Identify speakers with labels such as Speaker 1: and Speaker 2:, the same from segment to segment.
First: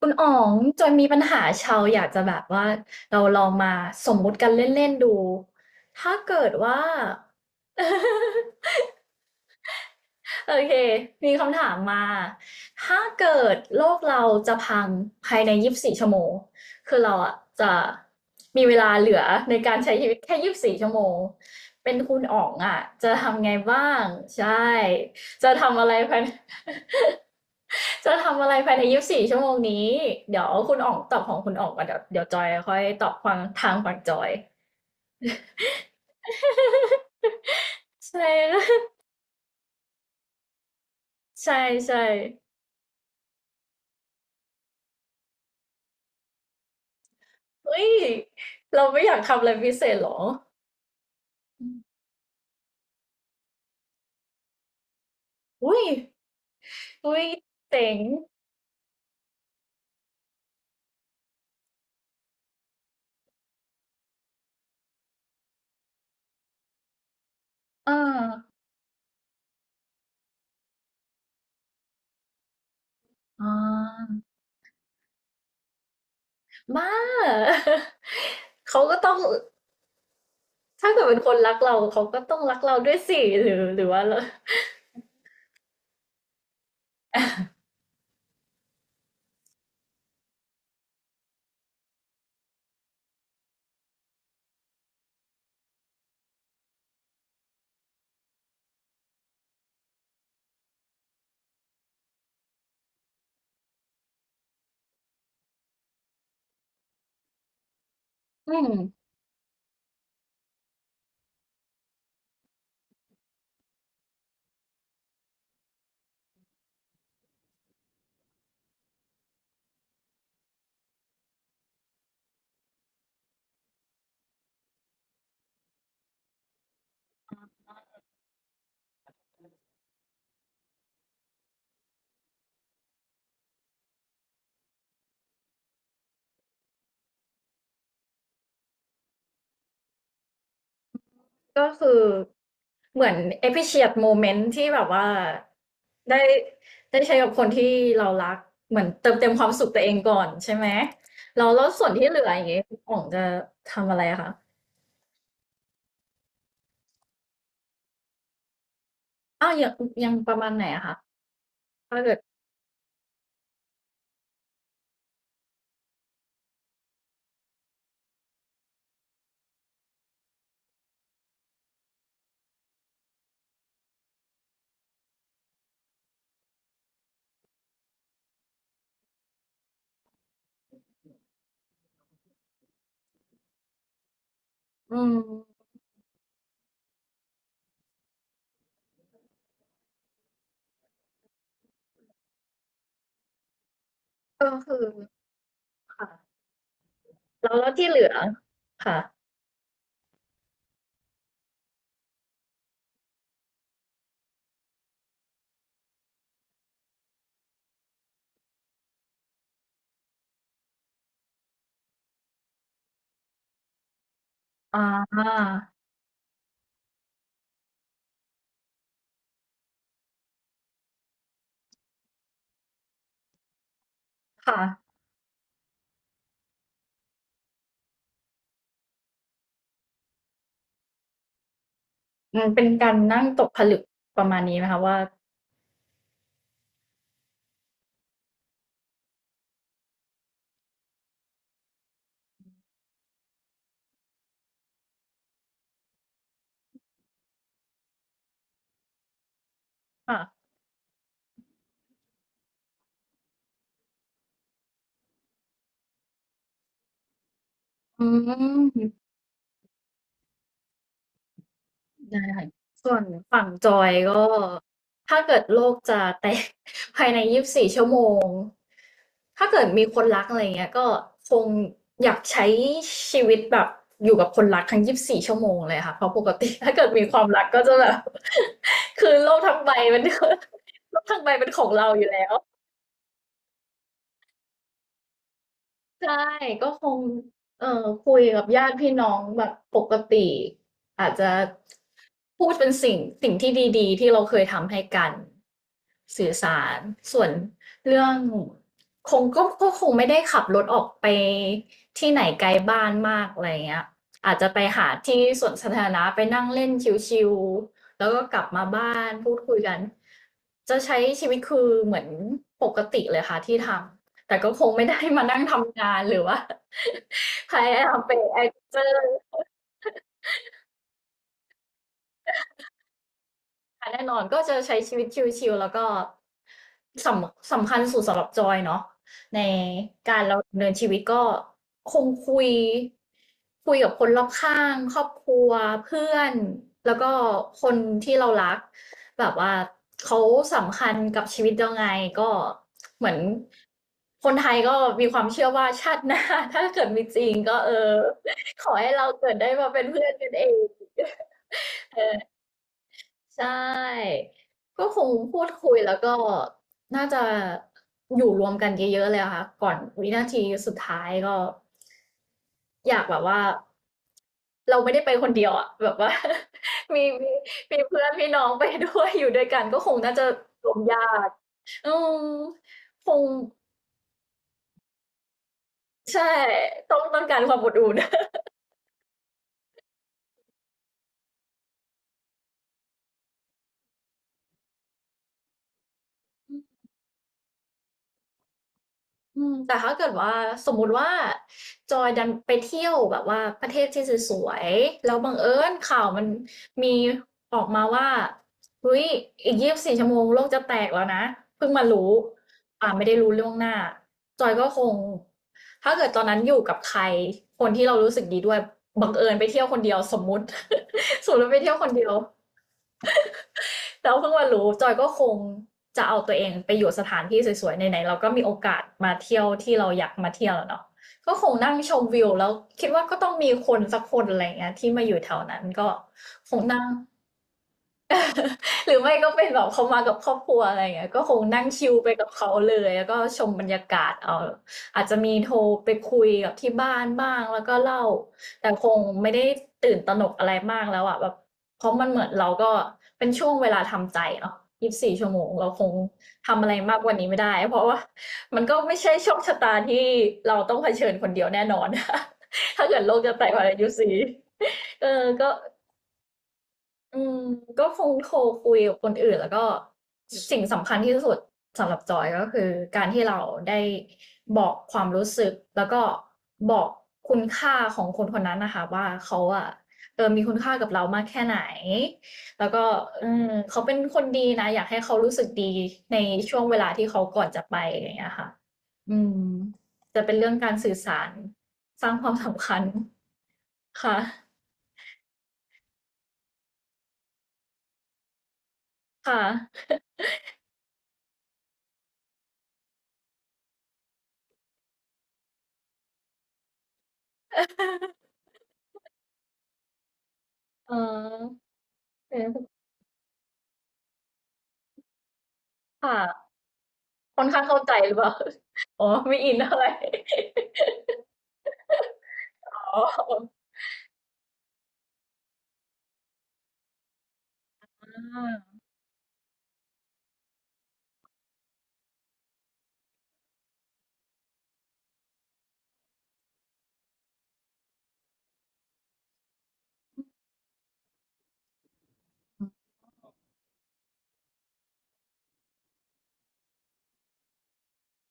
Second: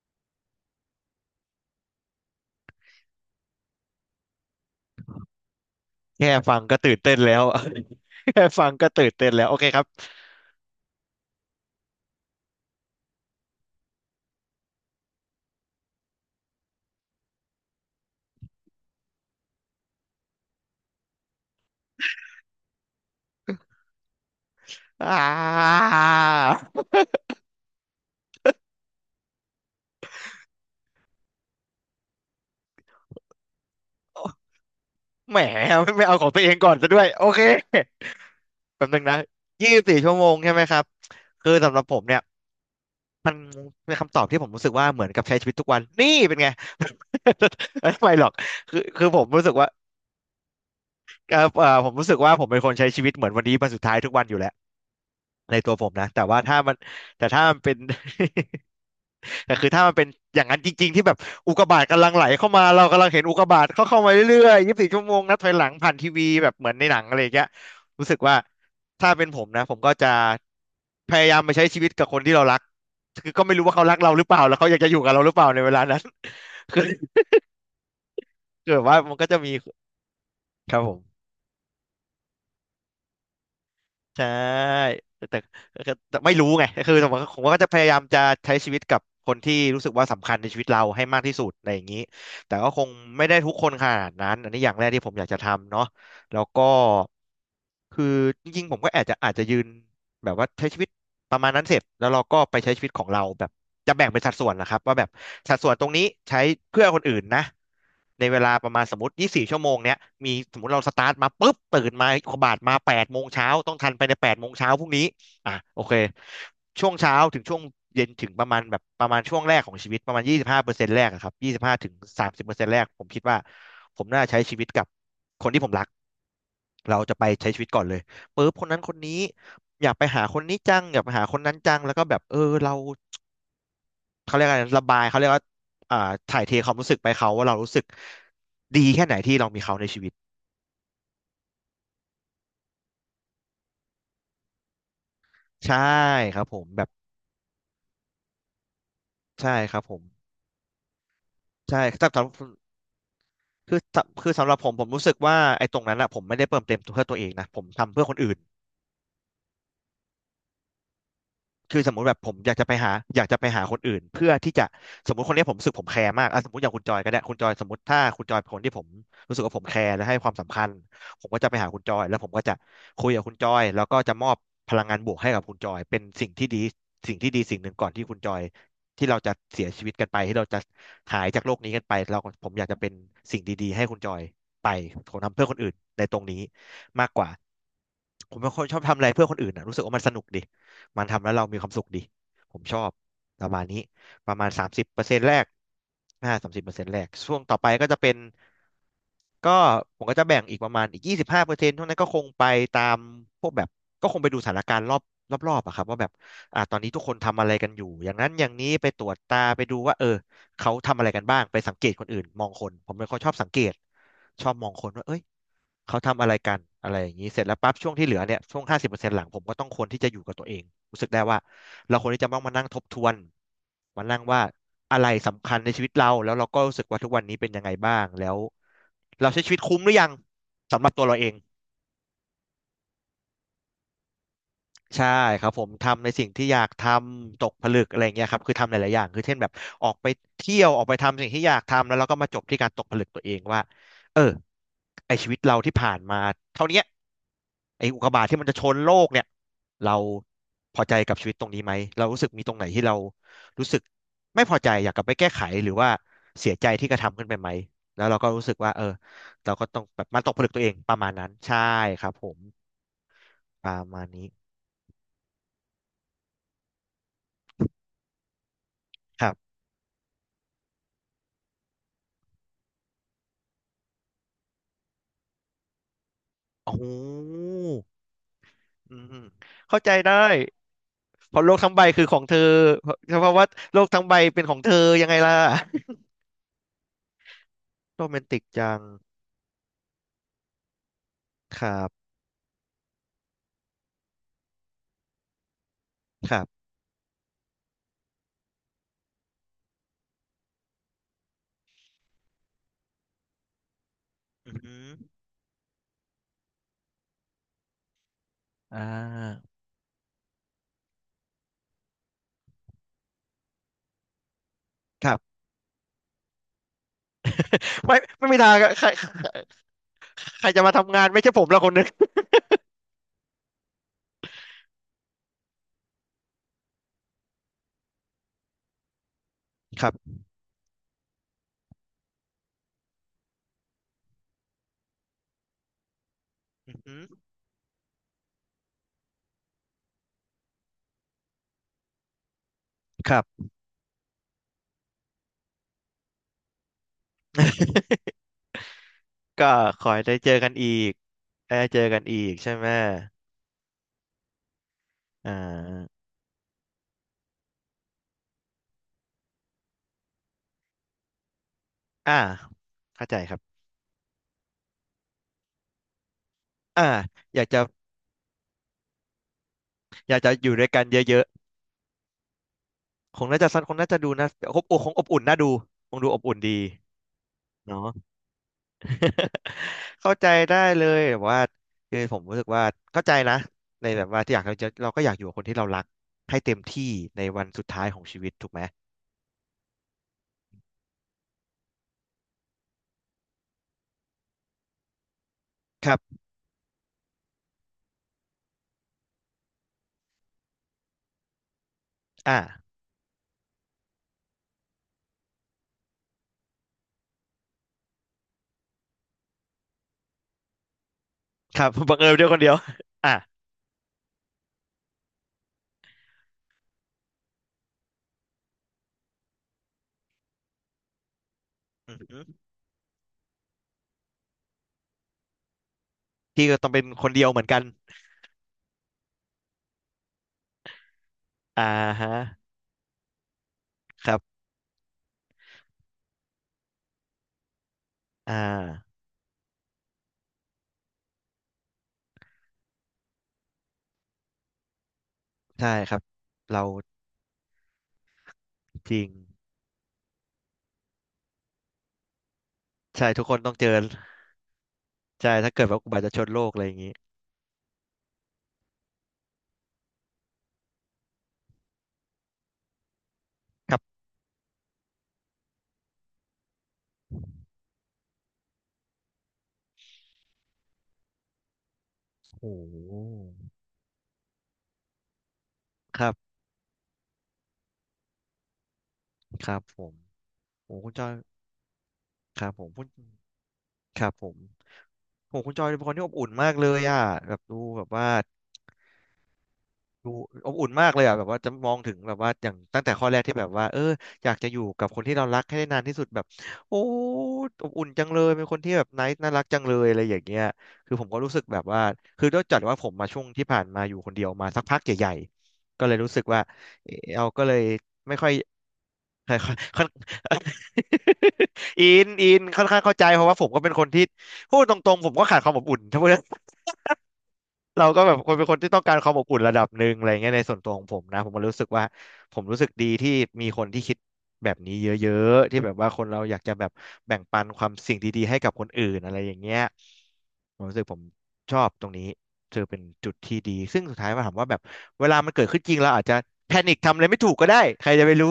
Speaker 1: คุณอ๋องจอยมีปัญหาเชาวอยากจะแบบว่าเราลองมาสมมุติกันเล่นๆดูถ้า
Speaker 2: แค่
Speaker 1: เกิด
Speaker 2: ฟังก็
Speaker 1: ว่า
Speaker 2: ตื่นเต้นแล้ว แค่ฟัง ก็ตื่นเต้นแล้วโอเคครับ
Speaker 1: โอเคมีคำถามมาถ้าเกิดโลกเราจะพังภายในยี่สิบสี่ชั่วโมงคือเราอะจะมีเวลาเหลือในการใช้ชีวิตแค่ยี่สิบสี่ชั่วโมงเป็นคุณอ๋องอะจะทำไงบ้างใช่
Speaker 2: อ่
Speaker 1: จะทำอะ
Speaker 2: า
Speaker 1: ไรภายใน จะทำอะไรภายในยี่สิบสี่ชั่วโมงนี้ เดี๋ยวคุณออกตอบของคุณออกก่อนเดี๋ยวเดี๋ยวจอยค่อยตอบฟังทางฝั่งจอย
Speaker 2: แหมไม่เอาของตัวเองก่อนซะด้วยโอเค
Speaker 1: ใช่
Speaker 2: แป๊บนึงนะยี่สิบสี่ชั่วโมงใช่ไหมครับคือ
Speaker 1: ใช่
Speaker 2: สำหรับผ
Speaker 1: ใช่
Speaker 2: มเนี่ยเป็นคำตอบที่ผมรู้สึกว่าเหมือนกับใช้ชีวิตทุกวันนี่เป็นไง
Speaker 1: เฮ้ย
Speaker 2: ไม่หรอกคือ
Speaker 1: เราไม่
Speaker 2: คือ
Speaker 1: อยา
Speaker 2: ผ
Speaker 1: ก
Speaker 2: ม
Speaker 1: ทำ
Speaker 2: รู้
Speaker 1: อะไร
Speaker 2: สึกว่า
Speaker 1: พิเศษหรอ
Speaker 2: ผมรู้สึกว่าผมเป็นคนใช้ชีวิตเหมือนวันนี้วันสุดท้ายทุกวันอยู่แล้วในตัว
Speaker 1: อุ้ย
Speaker 2: ผมนะแต่ว่าถ้ามัน
Speaker 1: อุ้
Speaker 2: แต่
Speaker 1: ย
Speaker 2: ถ้ามันเป็น
Speaker 1: เจ๋ง
Speaker 2: แต่คือถ้ามันเป็นอย่างนั้นจริงๆที่แบบอุกกาบาตกำลังไหลเข้ามาเรากำลังเห็นอุกกาบาตเขาเข้ามาเรื่อยๆยี่สิบสี่ชั่วโมงนับถอยหลังผ่านทีวีแบบเหมือนในหนังอะไรอย่างเงี้ย
Speaker 1: อ่า
Speaker 2: รู้สึกว่าถ้าเป็นผมนะผมก็จะพยายามไปใช้ชีวิตกับคนที่เรารักคือก็
Speaker 1: อ่
Speaker 2: ไม่รู้ว่าเขารักเราหรือ
Speaker 1: า
Speaker 2: เปล่าแล้วเขาอยากจะอยู่กับเราหรือเปล่าในเวลานั้น คือ
Speaker 1: มา
Speaker 2: เกิ
Speaker 1: เขา
Speaker 2: ด
Speaker 1: ก็
Speaker 2: ว่า
Speaker 1: ต้
Speaker 2: มั
Speaker 1: อ
Speaker 2: น
Speaker 1: ง
Speaker 2: ก็จะมีครับ
Speaker 1: ถ้า
Speaker 2: ผม
Speaker 1: เกิดเป็นคนรักเราเขาก็ต้องรักเราด้วยสิหรือหรือว่าเรา
Speaker 2: ใช่แต่ไม่รู้ไงคือผมว่าก็จะพยายามจะใช้ชีวิตกับคนที่รู้สึกว่าสำคัญในชีวิตเราให้มากที่สุดอะไรอย่างนี้แต่ก็คงไม่ได้ทุกคนขนาดนั้นอันนี้อย่างแรกที่ผมอยากจะทำเนาะแล้วก็คือจริงๆผมก็อาจจะยืนแบบว่าใช้ชีวิตประมาณนั้นเสร็จแล้วเราก็ไปใช้ชีวิตของเราแบบจะแบ่งเป็นสัดส่วนนะครับว่าแบบสัดส่วนตรงนี้ใช้เพื่อคนอื่นนะ ในเว
Speaker 1: อื
Speaker 2: ลาป
Speaker 1: ม
Speaker 2: ระมาณสมมติ24ชั่วโมงเนี้ย มีสมมติเราสตาร์ทมาปุ๊บตื่นมาขบาดมา8โมงเช้าต้องทันไปใน8โมงเช้าพรุ่งนี้อ่ะโอเคช่วงเช้าถึงช่วงเย็นถึงประมาณแบบประมาณช่วงแรกของชีวิตประมาณ25เปอร์เซ็นต์แรกอะครับ25ถึง30เปอร์เซ็นต์แรกผมคิดว่าผมน่าใช้ชีวิตกับคนที่ผมรักเราจะไปใช้ชีวิตก่อนเลยปุ๊บคนนั้นคนนี้อยากไปหาคนนี้จังอยากไปหาคนนั้นจังแล้วก็แบบเออเรา เขาเรียกอะไรระบาย เขาเรียกว่าอ่าถ่ายเทความรู้สึกไปเขาว่าเรารู้สึกดีแค่ไหนที่เรามีเขาในชีวิต
Speaker 1: ก็คือเหมือน appreciate moment ที่แบบว่า
Speaker 2: ใช่
Speaker 1: ได้
Speaker 2: ครับผมแบบ
Speaker 1: ได้ใช้กับคนที่เรารักเหมือนเติมเต็มความ
Speaker 2: ใช่
Speaker 1: สุข
Speaker 2: ค
Speaker 1: ตั
Speaker 2: รับ
Speaker 1: วเอ
Speaker 2: ผ
Speaker 1: ง
Speaker 2: ม
Speaker 1: ก่อนใช่ไหมแล้วแล้ว
Speaker 2: ใช่
Speaker 1: ส่วนที่
Speaker 2: สำ
Speaker 1: เห
Speaker 2: ห
Speaker 1: ลื
Speaker 2: รับ
Speaker 1: ออย่างเงี้ยคุณอ๋องจะ
Speaker 2: คือ
Speaker 1: ทำอะไรอะ
Speaker 2: คื
Speaker 1: คะ
Speaker 2: อสำหรับผม ผมรู้สึกว่าไอ้ตรงนั้นอะผมไม่ได้เติมเต็มเพื่อตัวเองนะผมทำเพื่อคนอื่น
Speaker 1: อ้าวยังยังประมาณไหนอะคะ
Speaker 2: คือสมม
Speaker 1: ถ้า
Speaker 2: ติแบ
Speaker 1: เกิด
Speaker 2: บผมอยากจะไปหาอยากจะไปหาคนอื่นเพื่อที่จะสมมติคนนี้ผมรู้สึกผมแคร์มากอ่ะสมมติอย่างคุณจอยก็ได้คุณจอยสมมติถ้าคุณจอยเป็นคนที่ผมรู้สึกว่าผมแคร์และให้ความสำคัญผมก็จะไปหาคุณจอยแล้วผมก็จะคุยกับคุณจอยแล้วก็จะมอบพลังงานบวกให้กับคุณจอยเป็นสิ่งที่ดีสิ่งหนึ่งก่อนที่คุณจอยที่เราจะเสียชีวิตกันไปที่เราจะหายจากโลกนี้กันไปเราผมอยากจะเป็นสิ่งดีๆให้คุณจอยไป
Speaker 1: อื
Speaker 2: ผมทำเพื่อคน
Speaker 1: ม
Speaker 2: อื่นในตรงนี้มากกว่าผมเป็นคนชอบทำอะไรเพื่อคนอื่นนะรู้สึกว่ามันสนุกดี มันทำแล้วเรามีความสุขดีผมชอบประมาณนี้ประมา
Speaker 1: ก็
Speaker 2: ณสาม
Speaker 1: คื
Speaker 2: สิ
Speaker 1: อ
Speaker 2: บเปอร์เซ็นต์แรก
Speaker 1: ค่ะ
Speaker 2: สามสิบเปอร์เซ็นต์แรกช่วง
Speaker 1: แล้
Speaker 2: ต่
Speaker 1: ว
Speaker 2: อไป
Speaker 1: แล้ว
Speaker 2: ก็
Speaker 1: ที่เห
Speaker 2: จะ
Speaker 1: ลื
Speaker 2: เป็
Speaker 1: อ
Speaker 2: น
Speaker 1: ค่ะ
Speaker 2: ก็ผมก็จะแบ่งอีกประมาณอีกยี่สิบห้าเปอร์เซ็นต์ท่านั้นก็คงไปตามพวกแบบก็คงไปดูสถานการณ์รอบๆอะครับว่าแบบตอนนี้ทุกคนทำอะไรกันอยู่อย่างนั้นอย่างนี้ไปตรวจตาไปดูว่าเออเขาทำอะไรกันบ้างไปสังเกตคนอื่นมองคนผมเป็นคนชอบสังเกตชอบมอง
Speaker 1: อ่
Speaker 2: คนว่าเอ้ย
Speaker 1: า
Speaker 2: เขาทำอะไรกันอะไรอย่างนี้เสร็จแล้วปั๊บช่วงที่เหลือเนี่ยช่วงห้าสิบเปอร์เซ็นต์หลังผมก็ต้องควรที่จะอยู่กับตัวเองรู้สึกได้ว่าเราควรที่จะต้องมานั่งทบทวนมานั่งว่า
Speaker 1: ค่ะ
Speaker 2: อะไรสำคัญในชีวิตเราแล้วเราก็รู้สึกว่าทุกวันนี้เป็นยังไงบ้างแล้วเราใช้ชีวิตคุ้มหรือยังสำหรับตัวเราเอง
Speaker 1: อืมเป็นการนั่งตกผลึกประมาณนี้ไหมคะว่า
Speaker 2: ใช่ครับผมทำในสิ่งที่อยากทำตกผลึกอะไรอย่างเงี้ยครับคือทำหลายๆอย่างคือเช่นแบบออกไปเที่ยวออกไปทำสิ่งที่อยากทำแล้วเราก็มาจบที่การตกผลึกตัวเองว่าเออไอชีวิตเราที่ผ่านมาเท่าเนี้ย ไอ้อุกกาบาตที่มันจะชนโลกเนี่ยเรา
Speaker 1: ค่ะ
Speaker 2: พอใจกับชีวิตตรงนี้ไหมเรารู้สึกมีตรงไหนที่เรารู้สึกไม่พอใจอยากกลับไปแก้ไขหรือว่าเสียใจที่กระทำขึ้นไปไหมแล้
Speaker 1: อื
Speaker 2: วเราก็รู้สึกว่าเออ
Speaker 1: ม
Speaker 2: เราก็ต้องแบบมันตกผลึกตัวเองประมาณนั้นใช่ครับ
Speaker 1: ได้
Speaker 2: ผม
Speaker 1: ค่ะส่วนฝั่งจ
Speaker 2: ป
Speaker 1: อ
Speaker 2: ระ
Speaker 1: ย
Speaker 2: มาณ
Speaker 1: ก็
Speaker 2: นี้
Speaker 1: ถ้าเกิดโลกจะแตก ภายในยี่สิบสี่ชั่วโมง
Speaker 2: ครับ
Speaker 1: ถ้าเกิดมีคนรักอะไรเงี้ยก็คงอยากใช้ชีวิตแบบอยู่กับคนรักทั้งยี่สิบสี่ชั่วโมงเลยค่ะเพราะปกติ
Speaker 2: โอ้
Speaker 1: ถ้า
Speaker 2: โห
Speaker 1: เกิดมีความรักก็จะแบบ
Speaker 2: อื ม
Speaker 1: คือโลกทั้งใบ
Speaker 2: เข้าใจ
Speaker 1: มัน
Speaker 2: ได้
Speaker 1: โลกทั้งใบ
Speaker 2: เพราะ
Speaker 1: เป็น
Speaker 2: โลก
Speaker 1: ของ
Speaker 2: ทั้งใบ
Speaker 1: เราอ
Speaker 2: คือ
Speaker 1: ยู่
Speaker 2: ขอ
Speaker 1: แล้
Speaker 2: ง
Speaker 1: ว
Speaker 2: เธอเพราะว่าโลกทั้งใบเป็นของเธอยังไงล่ะ
Speaker 1: ใช่ ก็คงเอ่อ
Speaker 2: โร
Speaker 1: คุ
Speaker 2: แม
Speaker 1: ย
Speaker 2: นติ
Speaker 1: กั
Speaker 2: ก
Speaker 1: บญา
Speaker 2: จั
Speaker 1: ติ
Speaker 2: ง
Speaker 1: พี่น้องแบบปกติอาจจะ
Speaker 2: ครับ
Speaker 1: พูดเป็นสิ่ง สิ่งที่ดีๆ ที่เราเคยทำให้กัน สื่อ
Speaker 2: ครั
Speaker 1: สา
Speaker 2: บ
Speaker 1: ร ส่วนเรื่องคงก็ก็คงไม่ได้ขับรถออกไปที่ไหนไกลบ้านมากอะไรอย่างเงี้ยอาจจะ
Speaker 2: อืมอ
Speaker 1: ไป
Speaker 2: หือ
Speaker 1: หาที่สวนสาธารณะไปนั่งเล่นชิลๆแล้วก็กลับมา
Speaker 2: อ่
Speaker 1: บ้านพูด
Speaker 2: า
Speaker 1: คุยกัน จะใช้ชีวิตคือเหมือนปกติเลยค่ะที่ทำ แต่ก็คงไม่ได้
Speaker 2: ครั
Speaker 1: มานั่
Speaker 2: บ
Speaker 1: งทำงานหรือว่า พยายา
Speaker 2: ไม่
Speaker 1: มเป็น
Speaker 2: ไม่มีทางอะใค
Speaker 1: actor
Speaker 2: รใครจะมาทำงานไม่ใช่ผมละคนนึง
Speaker 1: ค่ะแน่นอนก็จะใช้ชีวิตชิลๆแล้วก็สำสำคัญสุดสำหรับจอยเนาะใน
Speaker 2: ครับ
Speaker 1: การเราดำเนินชีวิตก็คงคุยคุยกับคนรอบข้างครอบครัวเพื่อน
Speaker 2: อือ
Speaker 1: แล้
Speaker 2: หื
Speaker 1: ว
Speaker 2: อ
Speaker 1: ก็คนที่เรารักแบบว่าเขาสำคัญกับชีวิตยังไงก็เหมื
Speaker 2: ค
Speaker 1: อน
Speaker 2: รับ
Speaker 1: คนไทยก็มีความเชื่อว่าชาติหน้า ถ้าเกิดมีจริงก็เออขอให้เราเกิดได้
Speaker 2: ก็
Speaker 1: มาเป็
Speaker 2: ข
Speaker 1: น
Speaker 2: อให้
Speaker 1: เพื่อน
Speaker 2: ได้
Speaker 1: กั
Speaker 2: เจ
Speaker 1: น
Speaker 2: อ
Speaker 1: เอ
Speaker 2: กัน
Speaker 1: ง
Speaker 2: อีกได้เจอกันอีกใช่ไหม
Speaker 1: ใช่ ก็คง
Speaker 2: อ่า
Speaker 1: พูดคุยแล้วก็น่าจะอยู่รวมกันเยอะๆเลยอะค่ะก่อนวินาทีสุดท้ายก็
Speaker 2: อ่า
Speaker 1: อยาก
Speaker 2: เข้า
Speaker 1: แบ
Speaker 2: ใจ
Speaker 1: บ
Speaker 2: ครั
Speaker 1: ว่า
Speaker 2: บ
Speaker 1: เราไม่ได้ไปคนเดียวอะแบบว่า
Speaker 2: อ่า
Speaker 1: มีมี
Speaker 2: อยากจะ
Speaker 1: มีเพื่อนพี่น้องไปด้วยอยู่ด้วยกันก็คง
Speaker 2: อ
Speaker 1: น่า
Speaker 2: ยาก
Speaker 1: จะ
Speaker 2: จะอยู่
Speaker 1: ร
Speaker 2: ด้วย
Speaker 1: วม
Speaker 2: กัน
Speaker 1: ญา
Speaker 2: เยอะ
Speaker 1: ติอืมค
Speaker 2: ๆค
Speaker 1: ง
Speaker 2: งน่าจะสั้นคงน่าจะดูนะอบอุ่นคงอบอุ่นน่าดูคงดูอ
Speaker 1: ใช่
Speaker 2: บอุ่นดี
Speaker 1: ต้องต้องการความอบ
Speaker 2: เนาะ
Speaker 1: อุ่น
Speaker 2: เข้าใจได้เลยแบบว่าคือผมรู้สึกว่าเข้าใจนะในแบบว่าที่อยากเราจะเราก็อยากอยู่กับคนที่เรารักให้เต็มที่ในวันสุดท้ายของชีวิตถูกไหม
Speaker 1: อืมแต่ถ้าเกิดว่าสมมุติว่าจอยดันไปเที่ยวแบบว่าประเทศที่สวยๆแล้วบังเอิญ
Speaker 2: ครั
Speaker 1: ข่าว
Speaker 2: บ
Speaker 1: มันมีออกมาว่าเฮ้ยอีก24ชั่วโมงโลกจะแตกแล้วนะเพิ่งมารู้
Speaker 2: อ่า
Speaker 1: อ่าไม่ได้รู้ล่วงหน้าจอยก็คงถ้าเกิดตอนนั้นอยู่กับใครคนที่เรารู้สึกดีด้วยบังเอิญไปเที่ยวคนเดียวสมมุติ สมมติว่าไป
Speaker 2: ครั
Speaker 1: เที่
Speaker 2: บ
Speaker 1: ยวค น
Speaker 2: บัง
Speaker 1: เดี
Speaker 2: เอิ
Speaker 1: ยว
Speaker 2: ญเที่ยวคนเดียวอ่ะ
Speaker 1: แต่วาเพิ่งมารู้จอยก็คงจะเอาตัวเองไปอยู่สถานที่สวยๆไหนๆเราก็มีโอกาสมาเที่ยวที่เราอยากมาเที่ยวแล้วเนาะก็คงนั่งช
Speaker 2: อือ
Speaker 1: ม
Speaker 2: หื
Speaker 1: วิ
Speaker 2: อ
Speaker 1: วแล้วคิดว่าก็ต้องมีคนสักคนอะไรเงี้ยที่มาอยู่แถวนั้นก็
Speaker 2: พี่
Speaker 1: ค
Speaker 2: ก็
Speaker 1: ง
Speaker 2: ต้อง
Speaker 1: นั่
Speaker 2: เป็
Speaker 1: ง
Speaker 2: นคนเดียวเหมือนกัน
Speaker 1: หรือไม่ก็เป็นแบบเขามากับครอบครัวอะไรอย่างเงี้ยก็คงนั่
Speaker 2: อ่า
Speaker 1: งชิลไป
Speaker 2: ฮะ
Speaker 1: กับเขาเลยแล้วก็ชมบรรยากา
Speaker 2: ค
Speaker 1: ศ
Speaker 2: รับ
Speaker 1: เอาอาจจะมีโทรไปคุยกับที่บ้านบ้างแล้วก็เล่า
Speaker 2: อ่า
Speaker 1: แต่คงไม่ได้ตื่นตระหนกอะไรมากแล้วอะแบบเพราะมันเหมือนเราก็เป็นช่วงเวลาทำใจเนาะยี่สิบสี่ชั่วโมงเรา
Speaker 2: ใช่
Speaker 1: คง
Speaker 2: ครับ
Speaker 1: ทำ
Speaker 2: เรา
Speaker 1: อะไรมากกว่านี้ไม่ได้เพราะว่ามันก็
Speaker 2: จ
Speaker 1: ไม่
Speaker 2: ริง
Speaker 1: ใช่โชคชะตาที่เราต้องเผชิญคนเดียวแน่นอน ถ้าเกิด
Speaker 2: ใช่
Speaker 1: โลก
Speaker 2: ทุก
Speaker 1: จะ
Speaker 2: คน
Speaker 1: แตก
Speaker 2: ต้อง
Speaker 1: ภาย
Speaker 2: เจอ
Speaker 1: ในยุคสบสี่เออ
Speaker 2: ใช่
Speaker 1: ก็
Speaker 2: ถ้าเกิดว่าอุบัติเหตุชนโลกอะไรอย่างนี้
Speaker 1: อืมก็คงโทรคุยกับคนอื่นแล้วก็สิ่งสำคัญที่สุดสำหรับจอยก็คือการที่เรา
Speaker 2: ค
Speaker 1: ได้
Speaker 2: รับ
Speaker 1: บอกความรู้สึกแล้วก็บอกคุณค่าของคนคนนั้นนะคะว่าเขาอะเออมีคุณค่ากับเรามากแค่ไหน
Speaker 2: โอ้
Speaker 1: แล้วก็
Speaker 2: โ
Speaker 1: เอ
Speaker 2: ห
Speaker 1: อเขาเป็นคนดีนะอยากให้เขารู้สึกดี
Speaker 2: ครั
Speaker 1: ใน
Speaker 2: บ
Speaker 1: ช่วงเวลาที่เขาก่อนจะไปอย่างเงี้ยค่ะอืม
Speaker 2: ครับผม
Speaker 1: จะเป็นเรื่องการ
Speaker 2: โอ้คุ
Speaker 1: สื่
Speaker 2: ณ
Speaker 1: อ
Speaker 2: จอย
Speaker 1: สารสร้างความ
Speaker 2: ครับผ
Speaker 1: สำ
Speaker 2: ม
Speaker 1: คัญ
Speaker 2: คุณครับ
Speaker 1: ค่ะ
Speaker 2: ผมโอ้คุณจอยเป็นคนที่อบอุ่นมากเลยอ่ะแบบดูแบบว่า
Speaker 1: ค่ะ
Speaker 2: ดูอบอุ่นมากเลยอ่ะแบบว่าจะมองถึงแบบว่าอย่างตั้งแต่ข้อแรกที่แบบว่าเอออยากจะอยู่กับคนที่เรารักให้ได้นานที่สุดแบบโอ้อบอุ่นจังเลยเป็นคนที่แบบไนท์น่ารักจังเลยอะไรอย่างเงี้ยคือผมก็รู้สึกแบ บว่าคือด้วยจัด
Speaker 1: เออ
Speaker 2: ว่าผมมาช่วงที่ผ่านมาอยู่คนเดียวมาสักพักใหญ่ๆก็เลยรู้สึกว่า
Speaker 1: ค่ะ
Speaker 2: เออเรา
Speaker 1: ค่
Speaker 2: ก็
Speaker 1: อน
Speaker 2: เลย
Speaker 1: ข้างเข้าใจหรื
Speaker 2: ไม่
Speaker 1: อเป
Speaker 2: ค่
Speaker 1: ล่า
Speaker 2: อย
Speaker 1: อ๋อไม่อินเท่า ไห
Speaker 2: ค่อน
Speaker 1: ร่
Speaker 2: อินอินค่อนข้างเข้า
Speaker 1: อ๋
Speaker 2: ใจเพราะ
Speaker 1: อ
Speaker 2: ว่าผมก็เป็นคนที่พูดตรงๆผมก็ขาดความอบอุ่นถ้าพูด เราก็
Speaker 1: อ
Speaker 2: แบบคนเป็นคนที่
Speaker 1: า
Speaker 2: ต้องการความอบอุ่นระดับหนึ่งอะไรเงี้ยในส่วนตัวของผมนะผมก็รู้สึกว่าผมรู้สึกดีที่มีคนที่คิดแบบนี้เยอะๆที่แบบว่าคนเราอยากจะแบบแบ่งปันความสิ่งดีๆให้กับคนอื่นอะไรอย่างเงี้ยผมรู้สึกผมชอบตรงนี้เธอเป็นจุดที่ดีซึ่งสุดท้ายมาถามว่าแบบเวลามันเกิดขึ้นจริงเราอาจจะแพนิคทำอะไรไม่ถูกก็ได้ใครจะไปรู้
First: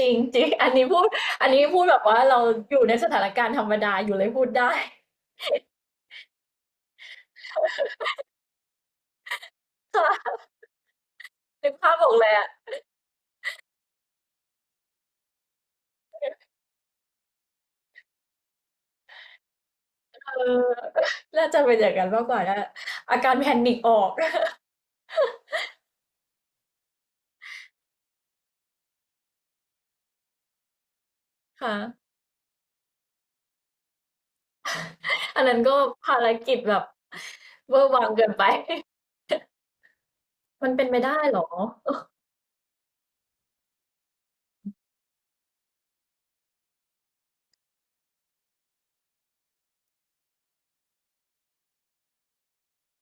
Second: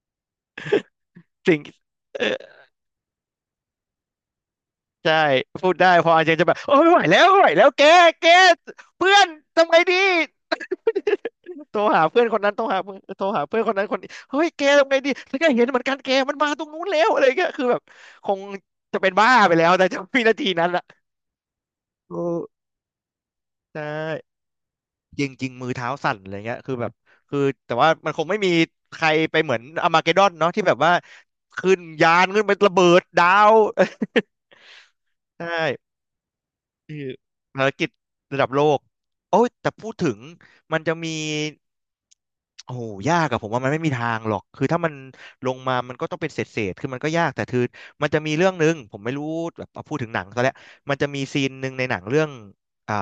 Speaker 1: จริงจริงอันนี้พูดอั น
Speaker 2: สิ่ง
Speaker 1: นี้พูดแบบว่า
Speaker 2: เ
Speaker 1: เราอยู่ในสถานการณ์ธรรมดาอยู่เลยพูดได้
Speaker 2: ใช่พูดได้พออาจารย์จะแบบโอ้ยไม่ไหวแล้วไม่ไหวแล้วแกแกเพื่อนทำไง ดี
Speaker 1: ค่ะนึก
Speaker 2: โทร
Speaker 1: ภาพ
Speaker 2: หา
Speaker 1: ออก
Speaker 2: เพื่
Speaker 1: เล
Speaker 2: อน
Speaker 1: ย
Speaker 2: คน
Speaker 1: อะ
Speaker 2: นั้นโทรหาเพื่อนโทรหาเพื่อนคนนั้นคนนี้เฮ้ยแกทำไงดีแล้วก็เห็นเหมือนกันแกมันมาตรงนู้นแล้วอะไรเงี้ยคือแบบคงจะเป็นบ้าไปแล้วแต่จะวิ
Speaker 1: เอ
Speaker 2: นาที
Speaker 1: อ
Speaker 2: นั้นอะ
Speaker 1: น่าจะเป็นอย่างนั้นมาก
Speaker 2: โอ้
Speaker 1: กว่านะอาการแพนิก
Speaker 2: ใช่
Speaker 1: ออก
Speaker 2: จริงจริงมือเท้าสั่นอะไรเงี้ยคือแบบคือแต่ว่ามันคงไม่มีใครไปเหมือนอาร์มาเกดดอนเนาะที่แบบว่าขึ้
Speaker 1: ค่ะ
Speaker 2: นยานขึ้นไประเบิดดาว ใ
Speaker 1: อันนั้นก็
Speaker 2: ช่
Speaker 1: ภารกิจแบบ
Speaker 2: คือภาร
Speaker 1: เวอ
Speaker 2: กิ
Speaker 1: ร์
Speaker 2: จ
Speaker 1: วังเกิน
Speaker 2: ระ
Speaker 1: ไป
Speaker 2: ดับโลก โอ้ยแต่พูดถึง
Speaker 1: มัน
Speaker 2: มัน
Speaker 1: เป็น
Speaker 2: จะ
Speaker 1: ไป
Speaker 2: มี
Speaker 1: ได้เหรอ
Speaker 2: โอ้โหยากอะผมว่ามันไม่มีทางหรอกคือถ้ามันลงมามันก็ต้องเป็นเศษเศษคือมันก็ยากแต่คือมันจะมีเรื่องหนึ่งผมไม่รู้แบบเอาพูดถึงหนังซะแล้วมันจะมีซีนหนึ่งในหนังเรื่องอ่า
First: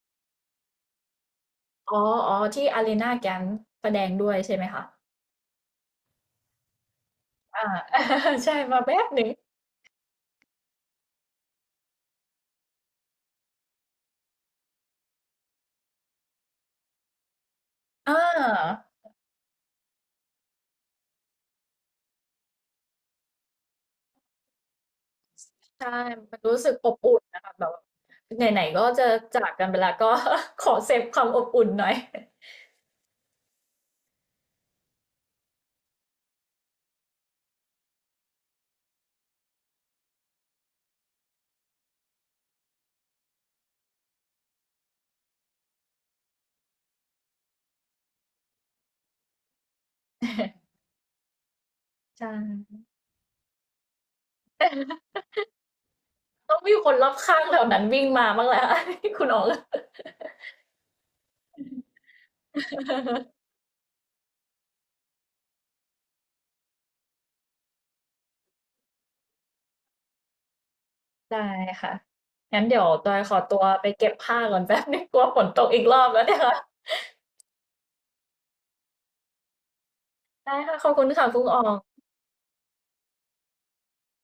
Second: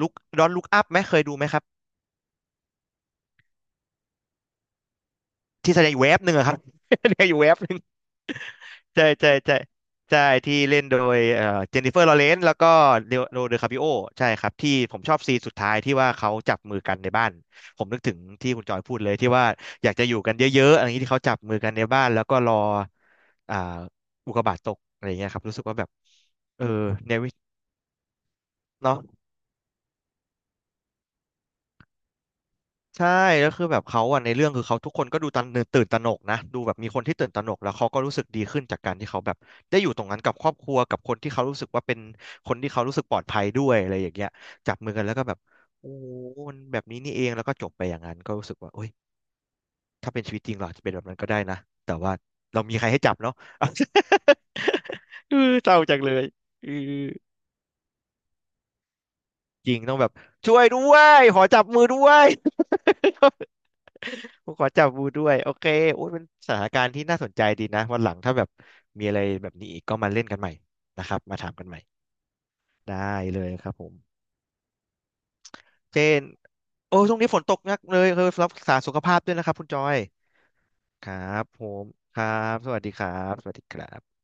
Speaker 2: ลุกดอนลุกอัพไหมเคยดูไหมครับ
Speaker 1: อ๋ออ๋อที่ a า i ี n a g ก a n d e แสดงด้วยใช่ไหมคะ
Speaker 2: ที่แสดงอยู่เวฟหนึ่งอะครับ แสดงอยู่เวฟ
Speaker 1: อา ใช่มาแป๊
Speaker 2: ใช่
Speaker 1: บหนึ่ง
Speaker 2: ใช่ใช่ใช่ที่เล่นโดยเจนนิเฟอร์ลอเรนซ์แล้วก็เดโรเดอคาปิโอใช่ครับที่ผมชอบซีนสุดท้ายที่ว่าเขาจับมือกันในบ้านผมนึก
Speaker 1: อ
Speaker 2: ถึงที่คุณจอย
Speaker 1: า
Speaker 2: พูดเลยที่ว่าอยากจะอยู่กันเยอะๆอะไรอย่างนี้ที่เขาจับมือกันในบ้านแล้วก็รออ่าอุกกาบาตตกอะไรอย่างเงี้ยครับรู้สึกว่าแบ
Speaker 1: ใช่
Speaker 2: บ
Speaker 1: มันรู้
Speaker 2: เออ
Speaker 1: สึกอบ
Speaker 2: ใน
Speaker 1: อุ่น
Speaker 2: วิ
Speaker 1: นะคะแบบว่าไหนๆก็
Speaker 2: เนาะ
Speaker 1: จะจากกันไปแล้วก็ ขอเซฟความอบอุ่นหน่อย
Speaker 2: ใช่แล้วคือแบบเขาอะในเรื่องคือเขาทุกคนก็ดูตันตื่นตระหนกนะดูแบบมีคนที่ตื่นตระหนกแล้วเขาก็รู้สึกดีขึ้นจากการที่เขาแบบได้อยู่ตรงนั้นกับครอบครัวกับคนที่เขารู้สึกว่าเป็นคนที่เขารู้สึกปลอดภัยด้วยอะไรอย่างเงี้ยจับมือกันแล้วก็แบบโอ้มันแบบนี้นี่เองแล้วก็จบไปอย่างนั้นก็รู้สึกว่าโอ้ยถ้าเป็นชีวิตจริงเราอาจจะเป็นแบบนั้นก็ได้นะแต่ว่า
Speaker 1: ใช
Speaker 2: เรามี
Speaker 1: ่
Speaker 2: ใครให้จับเนาะ เออเศร้าจังเลย
Speaker 1: ต้อง
Speaker 2: เอ
Speaker 1: มีคนร
Speaker 2: อ
Speaker 1: อบข้างแถวนั้นวิ่งมาบ้างแหล้ว คุณอ๋อง
Speaker 2: จริงต้องแบบช่วยด้วยขอจับมือด้วย ผมขอจับบูด้วยโอเคโอ้ยมันสถานการณ์ที่น่าสนใจดีนะวันหลังถ้าแบบมีอะไรแบบนี้อีกก็มาเล่นกันใหม่นะครับมา
Speaker 1: ได้
Speaker 2: ถามกันใหม่
Speaker 1: ค่ะงั้นเดี๋ยวจอ
Speaker 2: ได้
Speaker 1: ยขอ
Speaker 2: เลย
Speaker 1: ตัว
Speaker 2: ครับผ
Speaker 1: ไป
Speaker 2: ม
Speaker 1: เก็บผ้าก่อนแป๊บนึ่งกลัวฝนตกอีกร
Speaker 2: เจ
Speaker 1: อบแล้ว
Speaker 2: น
Speaker 1: เนี่ยค่ะ
Speaker 2: โอ้ยช่วงนี้ฝนตกหนักเลยเออรักษาสุขภาพด้วยนะครับคุณจอย
Speaker 1: ได้ค่ะขอบคุ
Speaker 2: ค
Speaker 1: ณ
Speaker 2: รั
Speaker 1: ค่ะคุณ
Speaker 2: บ
Speaker 1: อ๋
Speaker 2: ผ
Speaker 1: อง
Speaker 2: มครับสวัสดีครับสวัสดีครับ